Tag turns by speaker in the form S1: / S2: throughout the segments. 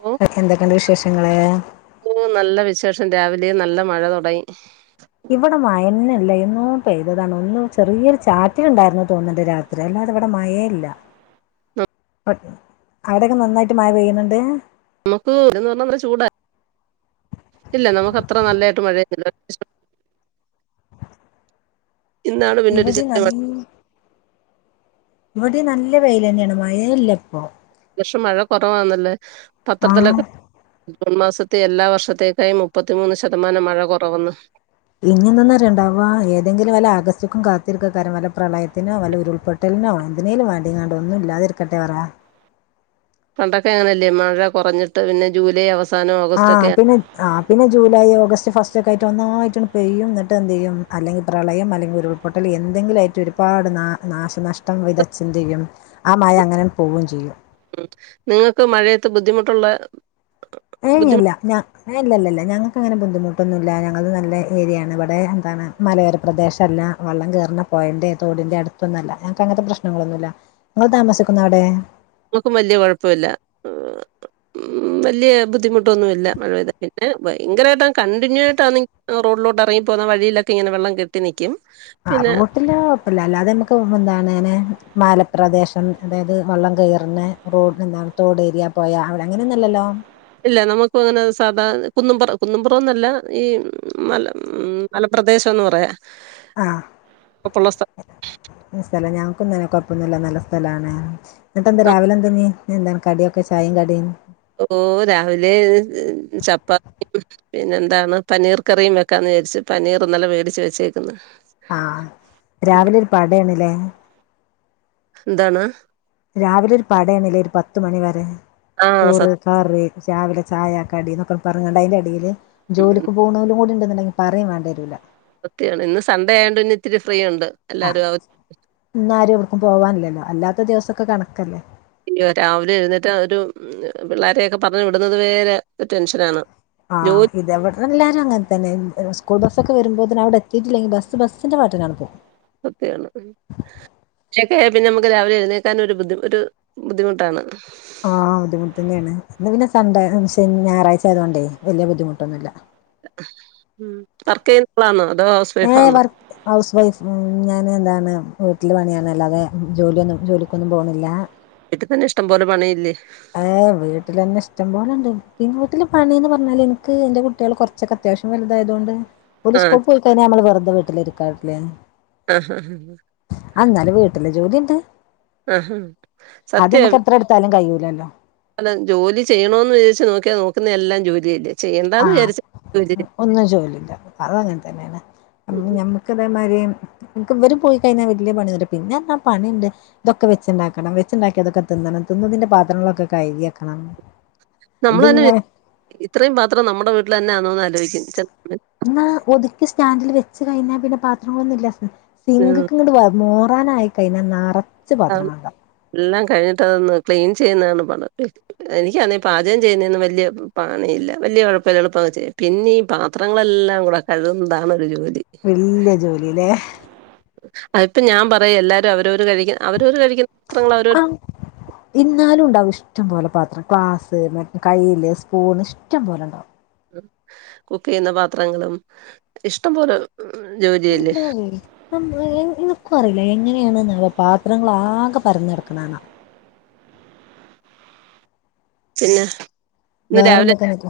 S1: ഓ
S2: എന്തൊക്കെയണ്ട് വിശേഷങ്ങള്
S1: നല്ല വിശേഷം രാവിലെ നല്ല മഴ തുൊടങ്ങി
S2: ഇവിടെ മയനല്ല ഇന്നോ പെയ്തതാണ് ഒന്ന് ചെറിയൊരു ചാറ്റില ഉണ്ടായിരുന്ന തോന്നണ്ട രാത്രി അല്ല വിടെ മഴ ഇല്ല അവിടെൊക്കെ നന്നായിട്ട് മഴ പെയ്യുന്നുണ്ട്
S1: നമുക്ക് എന്ന് പറഞ്ഞന്ന ചൂടാ ഇല്ല നമുക്ക് അത്ര നല്ലായിട്ട് മഴെയ്യുന്നില്ല ഇന്നാണ് പിന്നൊ
S2: ഇവിടെ
S1: [unintelligible]
S2: നല്ല ഇവിടെ നല്ല വെയിൽ തന്നെയാണ് മഴല്ലപ്പൊ
S1: പക്ഷം മഴ കുറവാന്നല്ലേ
S2: ആഹ്
S1: പത്രത്തിലൊക്കെ ജൂൺ മാസത്തെ എല്ലാ വർഷത്തേക്കായും മുപ്പത്തിമൂന്ന് ശതമാനം മഴ കുറവന്നു
S2: ഇനിന്ന ഉണ്ടാവാ ഏതെങ്കിലും വല്ല അഗസ്ക്കും കാത്തിരിക്കക്ക കാര വല പ്രളയത്തിനോ വല ഉരുൾപെട്ട നോ എന്തിനേലും വേണ്ടിങ്ങാണ്ട ഒന്നും ഇല്ലാതിരിക്കട്ടെ പറയാ
S1: പണ്ടൊക്കെ അങ്ങനെയല്ലേ മഴ കുറഞ്ഞിട്ട് പിന്നെ ജൂലൈ അവസ്ഥ
S2: ആ പിന്നെ ആ പിന്നെ ജൂലൈ ഓഗസ്റ്റ് ഫസ്റ്റ് ഒക്കെ ആയി മ ഒന്നായിട്ടാണ് പെയ്യും എന്നട്ട് എന്ത് ചെയ്യും അല്ലെങ്കിൽ പ്രളയം അല്ലെങ്കിൽ ഉരുൾപൊട്ടൽ എന്തെങ്കിലുംയിട്ട് ഒരുപാട് നാ നാശനഷ്ടം വിതച്ഛിന്തി ചെയ്യും ആ മഴ അങ്ങനെ പോവുകയും ചെയ്യും
S1: ഉ നിങ്ങൾക്ക് മഴയത്ത് ബുദ്ധിമുട്ടുള്ള
S2: ഏല്ല
S1: ബുദ്ധിമുട്ട്
S2: ഞല്ലല്ലല്ല ഞങ്ങക്ക് അങ്ങനെ ബുദ്ധിമുട്ട് പട്ടൊന്നുംുമില്ല ഞങ്ങത് നല്ല ഏരിയാണ് ഇവിടെ എന്താണ് മലയോര പ്രദേശമല്ല വെള്ളം കയറുന്ന പോയന്് ത ന്റെ അടുത്തൊന്നല്ല ഞങ്ങക്ക് അങ്ങനത്തെ പ്രശ്നങ്ങളൊന്നുമല്ല നിങ്ങൾ താമസിക്കുന്ന അവിടെ
S1: നമുക്കും വല്യ കൊഴപ്പില്ല വലിയ ബുദ്ധിമുട്ടൊന്നുമല്ല മഴ പ്ത പിന്നെ ഭയങ്കരമായിട്ട് കണ്ടിന്യൂ ആയിട്ടാണ് റോഡിലോട്ട് പറങ്ങ പോകുന്ന വഴയിലൊക്കെ ഇങ്ങന വെള്ളം കെട്ടി നിക്കും
S2: ആ റോട്ടില് കുഴപ്പല്ല അല്ലാതെ നമ്മക്ക് എന്താണ് അങ്ങനെ മാലപ്രദേശം അതായത് വള്ളം കയറിന് റോഡ് എന്താണ് തോഡ് ഏരിയ പോയാൽ അവിടെ അങ്ങനെയൊന്നല്ലല്ലോ
S1: ഇല്ല നമുക്ക അങ്ങനെ സാധാ കുന്നുംപറം കുന്നും്പുറംന്നല്ല ഈ മല ഉ മലറ പ്രദേശം എന്ന് പറയാ
S2: ആഹ
S1: അപ്പൊള്ള സ്ഥ
S2: മല ഞാ കൊക്കുന്നനെ കൊഴപ്പന്നില്ല നല്ല സ്ഥലമാണ് എന്നിട്ട് എന്താ
S1: നം-
S2: രാവിലെ എന്ത നീ എന്താണ് കടിയൊക്കെ ചായയും കടിയും
S1: ഓ രാവിലെ ചപ്പാത്തിയും പിന്നെ എന്താണ് പനീർ കറിയും വെക്കാ രി പനീർന്നല്ല വേടിച്ച് വെച്ചേക്കുന്നു
S2: ആഹ രാവിലെ ഒരു പടയാണല്ലേ
S1: എന്താണ്
S2: രാവിലെ ഒരു പടയണില്ലേ ഒരു പത്ത് മണിവരെ
S1: ആഹ് സ
S2: ചോറ് കറി ചാവിലെ ചായ കടി എന്നന്നൊക്കെ പറഞ്ഞണ്ട അതിന്റെ അടിയില് ജോലിക്ക് പോകണ പോലും കൂടി ഉണ്ടുണ്ടെങ്കിൽ പറയും വേണ്ടേ വരൂല്ല
S1: ഒത്തിയാണ് ഇന്ന് സൺണ്ടേ ആയണ്ട് ഇന്ന ഇത്തിരി ഫ്രീ ഉണ്ട്
S2: ആഹ
S1: എല്ലാരും
S2: ഇന്നാരും എവിടക്കും പോവാനില്ലല്ലോ അല്ലാത്ത ദിവസൊക്കെ കണക്കല്ലേ
S1: അയ്യോ രാവിലെ എഴുന്നിട്ട് ഒരു പിള്ളോരെയൊക്കെ പറഞ്ഞ് വിടുന്നത് വേരെ ടെൻഷന ആാണ്
S2: ആഹ് ഇത അവടെ എല്ലാരും അങ്ങനെ തന്നെ സ്കൂൾ ബക്കെ വരുോന്ന അവിടെ എത്തിട്ടില്ലെങ്കിൽ ബസ്സിന്റൊട്ടിലാണ് പോും
S1: സത്യാണ്ക്ക പിന്നെ നമുക്ക് രാവിലെ എഴുന്നേക്കാൻ ഒരു ഒരു ബുദ്ധിമുട്ടാണ്
S2: ആഹ് ബുദ്ധിമുട്ട് തന്നെയാണ് ഇന്ന് പിന്നെ സ ഞായറാഴ്ച ആതോൊണ്ടേ വലിയ ബുദ്ധിമുട്ടൊന്നുമല്ല
S1: ഉ വർക്ക നളാന്നോ അ
S2: ഏ വർക്ക് ഹൗസ് വൈഫ് ഞാൻ എന്താണ് വീട്ടിൽ പണിയാണ് അല്ലാതെ ജോലിയൊന്നും ജോലിക്കൊന്നും പോണില്ല
S1: വീട്ടിൽ തന്നെ ഇഷ്ടം പോലെ പണിയില്ലേ
S2: ഏ വീട്ടിൽ തന്നെ ഇഷ്ടംപോലെണ്ട് പിന്നെ വീട്ടില് പണിന്ന് പറഞ്ഞാല് എനിക്ക് എറെ കുട്ടികൾ കുറച്ചൊക്കെ അത്യാവശ്യം വലുതുകൊണ്ട് പോലീ
S1: ആഹ്
S2: സ്കൂട്ട പോയി കഴിഞ്ഞാ നമ്മള് വെറുത വീട്ടിലിരിക്കാറില്ലേ
S1: ആഹ
S2: ജോണ്ട് അത് നമക്ക് എത്ര എടുത്താലും കഴ
S1: അല ജോലി ചെയ്യണന്ന് വിചാരിച്ചു നോക്കിയാ നോക്കുന്ന എല്ലാം ജോലി ഇല്ലേ ചെയ്യണ്ടന്ന്
S2: ആഹ്
S1: വിചാരിച്ച ജോലി
S2: ഒന്നും ജോലില്ല അതങ്ങനെ തന്നെയാണ്
S1: ഉം.
S2: ഞമ്മുക്ക ഇതേമാരി എനി ഇവും പോയി കഴിഞ്ഞാൽ വലിയ പണിന്നണ്ട് പിന്നെ എന്നാ പണിുണ്ട് ഇതൊക്കെച്ചുണ്ടാക്കണം വെച്ചുണ്ടാക്കി അതൊക്കെന്ന നനത്തുന്നതിന്റെ പാത്രങ്ങളൊക്കെ കയതിയാക്കണം
S1: നമ്മൾ തന്നെ ഇത്രയും പാത്രം നമ്മുടെ വീട്ടിൽ തന്നെ ആണോന്ന് ആലോചിക്കും സമയത്ത്.
S2: എന്നാ ഒതുക്കി സ്റ്റാൻഡിൽ വെച്ച് കഴിഞ്ഞാൽ പിന്നെ പാത്രങ്ങളൊന്നും ഇല്ല
S1: ഉം.
S2: സിങ്കക്ക ഇങ്ങോ ാനായി കഴിഞ്ഞ നാറ
S1: എല്ലാം കഴിഞ്ഞിട്ട്തൊന്ന് ക്ലീൻ ചെയ്യുന്നതാണ് പണം എനിക്കന്ന് ഈ പാചകം ചെയ്യുന്നതും വലിയ പണ ഇല്ല വലിയ കുഴപ്പമില്ല എളുപ്പമ ചെയ്യും പിന്നെ പാത്രങ്ങളെല്ലാം കൂടെ കഴുകുന്നതാണ് ഒരു ജോലി
S2: വലിയ ജോലിയില്ലേ
S1: അതിപ്പം ഞാൻ പറ എല്ലാരും അവരവര് കഴിക്ക
S2: ആ ഇാലും ഉണ്ടാവും ഇഷ്ടം പോോലെ പാ ഗ്ലാസ് കൈയില് സ്പൂൺ ഇഷ്ടം പോലെ ഉണ്ടാവും
S1: കുക്ക് ചെയ്യുന്ന പാത്രങ്ങളും ഇഷ്ടംപലെ
S2: ഉണ്ട പറയില്ല എങ്ങനെയാണ് പാത്രങ്ങളാകെ പരഞ്ഞടക്കണന്നാ
S1: പിന്നെ ഇന്ന്
S2: വേറെ
S1: രാവിലെ
S2: എന്തൊക്ക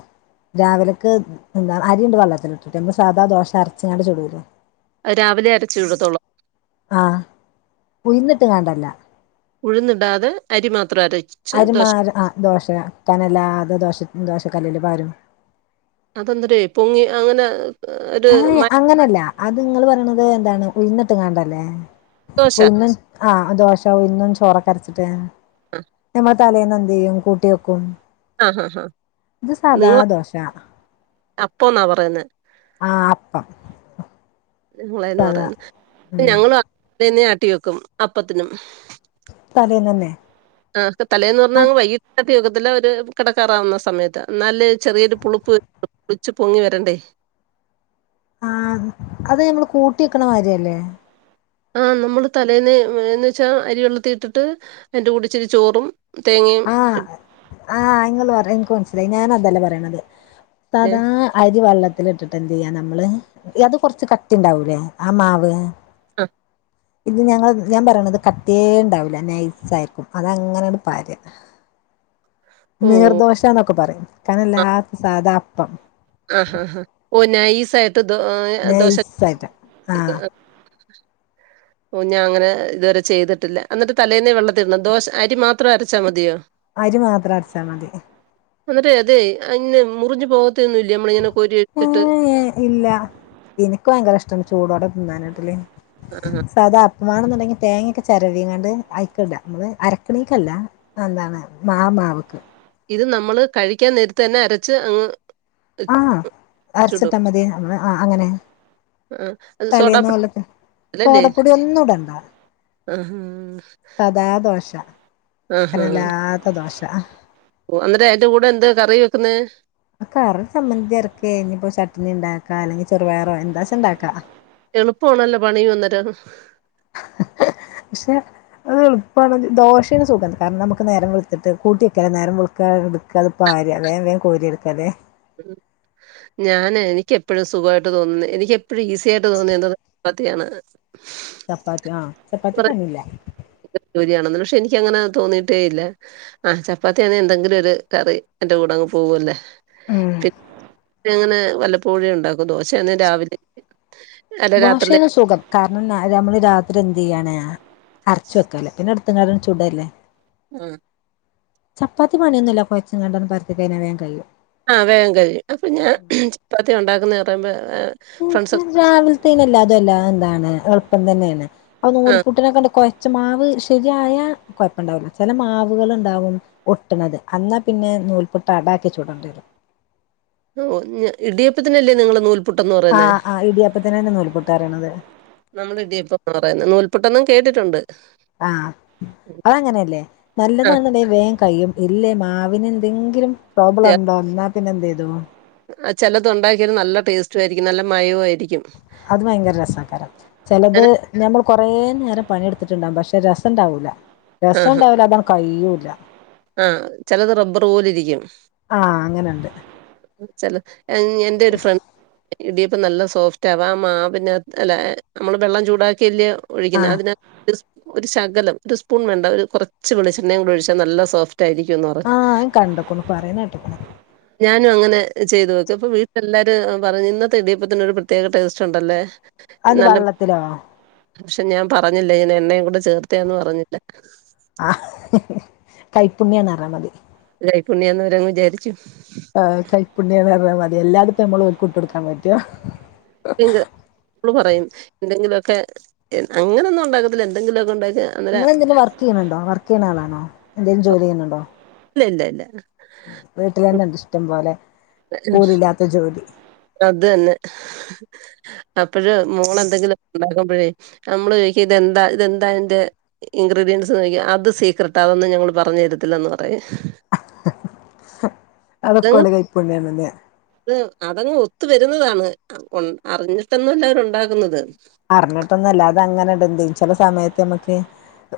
S2: രാവിലൊക്ക്െ എന്താ അരിയണ്ട് വള്ളത്തിലിട്ടിട്ട് നമ്മ സാ ദോശ അരച്ചിങ്ങാട് ചൊടുൂലോ
S1: രാവിലെ അരച്ചു ഇഴതോളൂ
S2: ആഹ കുയന്നിട്ട് കണ്ടല്ല
S1: ഉഴുന്ന്ടാതെ അരി മാത്ര
S2: അരുമാര ആ ദോശ കാനല്ലാതെ ദോഷ ദോശക്കല്ലിൽ പാരും
S1: അതോന്നൊര് പൊങ്ങി അങ്ങനെ ഒരു
S2: അയ് അങ്ങനല്ല അത്ങ്ങൾ പറണത് ന്താണ് ഉയ്ന്ന് ട്ട്കാണ്ടല്ലേ
S1: മരദോശ
S2: ഉയ്ന്ന് ച്ച് ആഹ ദോശ ഉഴുന്നും ചോറക്കരച്ചിട്ട് ഞമ്മൾ തലേന്ന് എന്തയ്യും കൂട്ടേക്കും
S1: ആ ആ ഹാ
S2: ഇത് സാദാ ദോശ
S1: പ്പോന്ന പറയുന്നെ
S2: ആഹ അപ്പം സാദാ
S1: ഇങ്ങളെനുപറയുന്നേ
S2: ഉം
S1: [unintelligible] ന്നെ അട്ടി വെക്കും അപ്പത്തിനും
S2: തലേന്നനെ
S1: ആഹ തലേന്നന്ന്പറഞ്ഞാ അങ്ങ് വൈകിട്ടേ ട്ടിവക്കത്തില്ല ഒരു കിടക്കാറാവുന്ന സമയത്ത് എന്നാലല്ലേ ചെറിയൊരു പുളിപ്പ് പുളിച്ച് പൊങ്ങി വരണ്ടേ
S2: ആഹ അത് യമ്മൾ കൂട്ടിക്കണമാതിരിയല്ലേ
S1: ആഹ് ന്നമ്മള് തലേന്ന് ന്ന്ച്ചാ അരിവെള്ളത്തി ഇട്ടിട്ട് അതിന്റെ കൂട്ടത്തി ഇിച്ചിരി ചോറും തേങ്ങയും
S2: ആ ആ ങ്ങള് പറി എനിക്ക് മനസിലായി ഞാനതല്ല പറയണത്
S1: ഏ,
S2: സദാ അരി വള്ള ല്ട്ടിട്ട് എന്ത്യ്യ നമ്മള് അത് കൊറച്ച് കട്ടിണ്ടാവൂല്ലേ ആ മാവ്
S1: ആ
S2: ഇത് ഞങ്ങള്ൾ ഞാ പറയണത് കട്ടിയേണ്ടാവൂല നൈസയിരിക്കും അത അങ്ങനണ്ട് പാര
S1: ഓ
S2: ന്നീർദോശന്നൊക്കെ പറയും കാനല്ലാത്ത സാധാ അപ്പം
S1: ആഹാഹാ ഓനായ്സായിട് ദോ ദോശ [inaudible] [inaudible]
S2: നൈസായിട്ട് ആ
S1: ഓ ഞാഅങ്ങനെ ഇതുവരെ ചെയ്തിട്ടില്ല എന്നിട്ട് തലേന്നേ വെള്ളത്തിടണം ദോശ് അരി മാത്രം അരച്ചാൽ മതിയോ?
S2: അരി മാത്രഅര്ച്ചാ മതി
S1: അന്ന്ട്ടേ അതെ അയ്നെ മുറിഞ്ഞു പോകതോന്നുലെ
S2: അങ്ങനെ യെ ഇല്ല എനിക്ക് ഭയങ്കര ഇഷ് ച്ചൊന്ന് ചൂടോടെതിന്നനാട്ടിൽ
S1: ആഹാ
S2: സദാപ്പം വണന്ന്ണ്ടാങ്കില് തേങ്ങക്കെ ചേരാവിങ്ങണ്ട് ട് അയ്ക്ടാ മ്മള് അരക്കണേക്കല്ല എന്താണ് മാ മാവ്ക്ക്
S1: ഇത് നമ്മള് കഴിക്കാൻ നേരത്ത് തന്നെ അരച്ച് അങ്ങ്
S2: ആ
S1: ചുടും
S2: അരച്ട്ടാമതി ആ് അങ്ങനെ
S1: ആഹ് അത് സോഡാപ്പൊടിയല്ലേ
S2: തലേന്ന്ഒലൊക്കെ സോടപ്പൊടി ഒന്നുടണ്ട
S1: ആഹു
S2: സദാ ദോഷ
S1: ആഹ ഒഅന്നേറ്റം ഏറ്റുകൂടുതൽ എന്താ കറി വെക്കുന്നെ?
S2: ആകറി ചമ്മന്തിഅരക്കെ ഇഞ്പ്പം ചട്ണിണ്ടാക്ക അല്ലെങ്കിൽ ചെറുപയറോ എന്താച്ചണ്ടക്ക
S1: എളുപ്പാണല്ലോ പണിയന്നേരം
S2: ച്ചേ അത്ൾപ്പാണ് ദോശേണ് സുഖം കാരണം നമുക്ക് നേരംവെൾതിട്ട് കൂട്ടിയകാലോ നേരം വിളുക്കാ ഇടക്ക അത് പാര എ വേം കോരിയാട്കാലെ
S1: ഉം ഞാന് എനിക്യപ്പോഴും സുഖായിട്ട് തോന്നുന്നെ എനിക്ക്യപ്പോ പ്പയും ഈസി ആയിട്ട് തോന്നെ [inaudible] ത്തിയാണ്
S2: ചപ്പാത്തി ആ ചപ്പാത്തി പണില്ല
S1: ൻക്ക് അങ്ങനെ തോന്നീട്ടേ ഇല്ല ആ ചപ്പാത്തിയാണെ എന്തെങ്കിലും ഒരു കറി യ്ന്റെ കൂടെങ്ങ് പോവോല്ല
S2: ഉം
S1: പിന്ന [unintelligible] അങ്ങനെ വല്ലപ്പോഴേ ഉണ്ടാക്കു ദോശന്നെ രാവിലെ [inaudible] അല്ല രാത്രിയില്
S2: ദോശേണ് സുഖം കാരണ ന്ന ന്നമ്മള് രാത്രി എന്തയ്യണ് അരച്ച വെക്കലൊ പിന്നെ എട്ത് പിന്നതാണ്ട് ചൂടല്ലേ
S1: ഉഹും
S2: ചപ്പാത്തി പണിയൊന്നുല്ല കൊയ്ച്ങ്ങാണ്ട് പര്ത്തി കഴിഞാ വേം കഴിയും
S1: ആ വേഗം കഴിയും അപ്പൊ ഞാൻ ചപ്പാത്തി ഒണ്ടാക്കുന്ന പറയുമ്പോ ഫ്രണ്ട്സ്
S2: ഊംഊം രാവിൽത്തേനെല്ലാതെല്ലാ എന്താണ് എളുപ്പം തന്നെയാണ് ആ നൂൽപ്പുട്ടിനെക്കൊണ്ട് കൊയ്ച്ചമാവ് ശെരിയായ കൊയപ്പോണ്ടാവില്ല ചെല മാവുകളുണ്ടാവും ഒട്ടുണത് അന്നാപ്പിന്നെ നൂൽപുട്ടാ ബാക്കി ചുടണ്ടേരും
S1: ഓ ഞ്ഇടിയപ്പത്തിനല്ലേ നിങ്ങള് നൂൽ പ്പുട്ടെന്നു പറയുന്നെ
S2: ആഹ് ആഹ് ഇടിയപ്പത്തിനന്നെ നൂൽപുട്ട് പറയണത്
S1: നമ്മളിടിയപ്പംന്നാ പറയുന്നെ നൂൽ പ്പുട്ടെന്നും കേട്ടിട്ടുണ്ട്
S2: ആ അതങ്ങനെയല്ലേ
S1: ആഹ്
S2: നല്ലതാണെവേ വേങ്കഴിയും ഇല്ലേ മാവ് വിനെന്തെങ്കിലും
S1: ത്യാ ആചെലതൊണ്ടാക്കിയാലും നല്ല ടേസ്റ്റാരിക്കും നല്ല മയവുആയിരി
S2: അത് ഭയങ്കര രസകാരം ചെലത് ഞമ്മൾ കൊറേ നേരം പണിയെടുത്തിട്ടുണ്ടാകും പക്ഷെ രസം ഇണ്ടാവൂല രസോണ്ടാവൂല അപ്പ കയൂല്ല
S1: ആ ചെലത് റബ്ബറ് പോലിരിക്കും
S2: ആ അങ്ങനെണ്ട്
S1: ചെല എൻ എന്റെ ഒരു ഫ്രണ്ട് ഇടിയപ്പം നല്ല സോഫ്റ്റ് ആവാ ആമാവിനാത് അല്ല അമ്മള് വെള്ളം ചൂടാക്കി അല്ല്യേ
S2: ആ
S1: ഒഴിക്കുന്നെ അതിനാത് [unintelligible] ഒരു ശകലം ഒര് സ്പൂൺ വേണ്ട ഒരു കൊറച്ച് വെളിച്ചെണ്ണയും കൂടി ഒഴിച്ചാ നല്ല സോഫ് ട്ടായിരിക്കുംന്ന് പറഞ്ഞ്
S2: ആ കണ്ടക്കണു പറയണ കേട്ടക്കണു
S1: ഞാനും അങ്ങനെ ചെയ്തു ഓക്കിയപ്പോ വീട്ടിലെല്ലാരും പറഞ്ഞ് ഇന്നത്തെ ഇടിയപ്പത്തിനൊരു ഒരു പ്രത്യേക ടേസ്റ്റ് ഉണ്ടല്ലേ
S2: അത്
S1: നല്ല
S2: വള്ളത്തിലോ
S1: പക്ഷെ ഞാൻ പറഞ്ഞില്ല ഇങ്ങനെ എണ്ണേം കൂടെ ചേർത്തയാന്ന് പറഞ്ഞില്ല
S2: പുണ്യാന്നറാമതി
S1: കൈപ്പുണ്യാന്നവരങ്ങ് വിചാരിച്ചു
S2: ആ കൈപ്പുണ്യാന്നറഞ്ഞാമതി എല്ലാട്ത്തും മ്മ്ള് ഓരുക്ക്ട്ടൊടുക്കാമ്പറ്റ്വോ
S1: സിങ്ക് ള്ള് പറയും എന്തെങ്കിലുഒക്കെ അങ്ങനൊന്നും ഒണ്ടാക്കത്തില്ല എന്തെങ്കിലുഒക്കെ ഉണ്ടാക്ക
S2: ഇങ്ങളെന്തേലും വർക്ക് ചെയ്യണുണ്ടോ വർക്ക് ചെയ്യണ ആളാണോ എന്തേലും ജോലി ചെയ്യുന്നുണ്ടോ
S1: ഇല്ല ഇല്ല ഇല്ല
S2: വീട്ടിലന്നെണ്ട് ഇഷ്ടം പോലെ കൂലില്ലാത്ത ജോലി
S1: അത് തന്നെ അപ്പഴ് മോളെന്തെങ്കിലും ഒണ്ടാക്കുമ്പോഴേ നമ്മള് ചോ ക്കും ഇതെന്താ ഇതെന്താ ഇൻ്റെ ഇൻക്രീഡിയൻറ്സ്ന്ന് ചോയ്ക്കും അത് സീക്രട്ടാ അതൊന്നും ഞങ്ങള് പറഞ്ഞു തരത്തില്ലന്ന് പറയാം അതങ്ങ്
S2: അതൊക്കെഓലെ കൈപ്പുണ്യാണല്ലോ
S1: അത് അതങ്ങ് ഒത്തു വരുന്നതാണ് അം ഒൺ അറിഞ്ഞിട്ടൊന്നുവല്ല അവരൊണ്ടാക്കുന്നത്
S2: അറിഞ്ഞിട്ടൊന്നല്ലാതങ്ങനെടെന്ത് ചെല സമയത്ത് നമ്മ തേ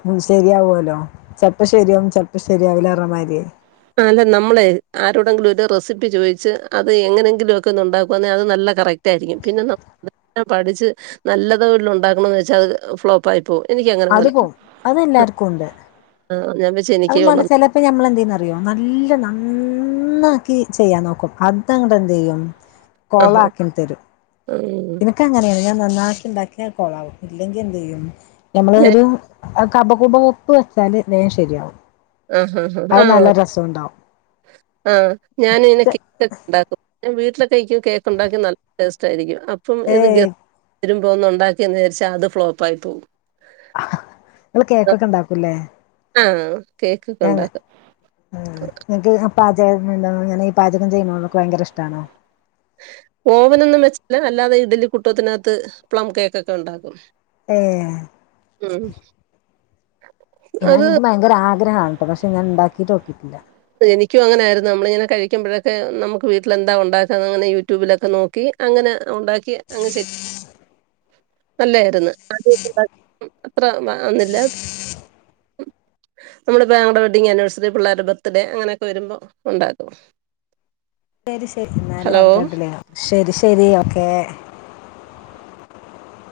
S2: ഉം ശെരിയാവുലോ ചെൽപ്പം ശരിയാവും ചെൽപ്പം ശരിയാവില്ലേറമാരിയേ
S1: ആ അല്ലെ നമ്മളെ ആരോടെങ്കിലും ഒരു റെസിപ്പി ചോയ്ച്ച് അത് എങ്ങനെങ്കിലും ഒക്കെ ഒന്നൊണ്ടാക്കുവാന്നെ അത് നല്ല കറക്റ്റ് റ്റാരിക്കും പിന്നെ ന [unintelligible] നല്ല പഠിച്ച് നല്ലതോഴിലൊണ്ടാക്കണമെന്ന്വച്ചാ അതൊരു ഫ്ലോപ്പ് ആയി പോവ്
S2: അത്
S1: എനിക്കങ്ങനെപോലാ
S2: പോവും
S1: ഹ
S2: അതുംബേണ്ട ചെലപ്പെ ഞമ്മളെന്തെയ്യ്ന്നറി ന്നറിയോ നല്ല നന്നാക്കി ചെയ്യാൻ നോക്കും അതങ്ങട്ടെന്ത് ചെയ്യും
S1: ആഹാ
S2: കോളാക്കിം തരും
S1: ഉം
S2: ഇനക്ക് അങ്ങനെയാണ് ഞാൻ നന്നാക്കി ഉണ്ടാക്കിയാൽ കൊളാകും ഇല്ലെങ്കി എന്ത് ചെയ്യും നമ്മള്
S1: ഞാൻ
S2: ഒരു കപകൂപ ഉപ്പ് വെച്ചാല് നേശെരിയാവും
S1: ആഹാ ഹാ
S2: അത്
S1: ആ
S2: നല്ല രസവുണ്ടാവും
S1: ആഹ് ഞാനിനെ കേ ക്ക് ഒണ്ടാക്കും ഞാൻ വീട്ട്ലൊക്കെ ഇക്ക് കേക്ക് ഒണ്ടാക്കി നല്ല ടേസ്റ്റ് ആരിക്കും അപ്പം ഇത്
S2: ഏയ്
S1: ഗത് വരുമ്പോ ഒന്ന് ഒണ്ടാക്കിന്ന് വിചാരിച്ചാ അത് ഫ്ലോപ്പ് ആയി പോകും
S2: നിങ്ങള് കേക്കൊക്കെ ഇണ്ടാക്കൂല്ലേ
S1: ആഹ് കേക്കൊക്കെ
S2: ഉം
S1: ഉണ്ടാക്കും.
S2: ന്ന്ക്ക് പാചകം [unintelligible] ഈ പാചകം ചെയ്യുന്നോത് ഭയങ്കര ഇഷ്ടാണോ
S1: ഓവനൊന്നും വെച്ചല്ല അല്ലാതെ ഇഡ്ഡലി കുട്ടോത്തിനാത്ത് പ്ലം കേക്കൊക്കെ ഒണ്ടാക്കും
S2: ഏഹ്
S1: [unintelligible]
S2: പിന്ന
S1: അത്
S2: എനിക്ക് ഭയങ്കരാ ഗ്രഹണ് ട്ടൊ പക്ഷെ ഞാൻ ഇണ്ടാക്കിട്ടൊന്നുല്ല.
S1: എനിക്കും അങ്ങനെയയിരുന്നു നമ്മളിങ്ങനെ കഴിക്കുമ്പഴൊക്കെ നമുക്ക് വീട്ടിലെന്താ ഉണ്ടാക്കാന്നതെന്ന് യൂട്യൂബിലൊക്കെ നോക്കി. അങ്ങനെ ഉണ്ടാക്കി അങ്ങ് ശരി. അല്ലായിരുന്നു ആ അത്ര വ വന്നില്ല. നമ്മുടെ ഭായുടെ വെഡിങ് ആനിിവേഴ്സറി പിള്ളോര ഭത്ത്- അതെ അങ്ങനെയൊക്കെ വരുമ്പോ ഉണ്ടാക്കും.
S2: ശരി ശരി എന്നാലും
S1: ഹലോ
S2: ഓക്കേ ട്ടിലെ ശരി ശരി ഒക്കെ.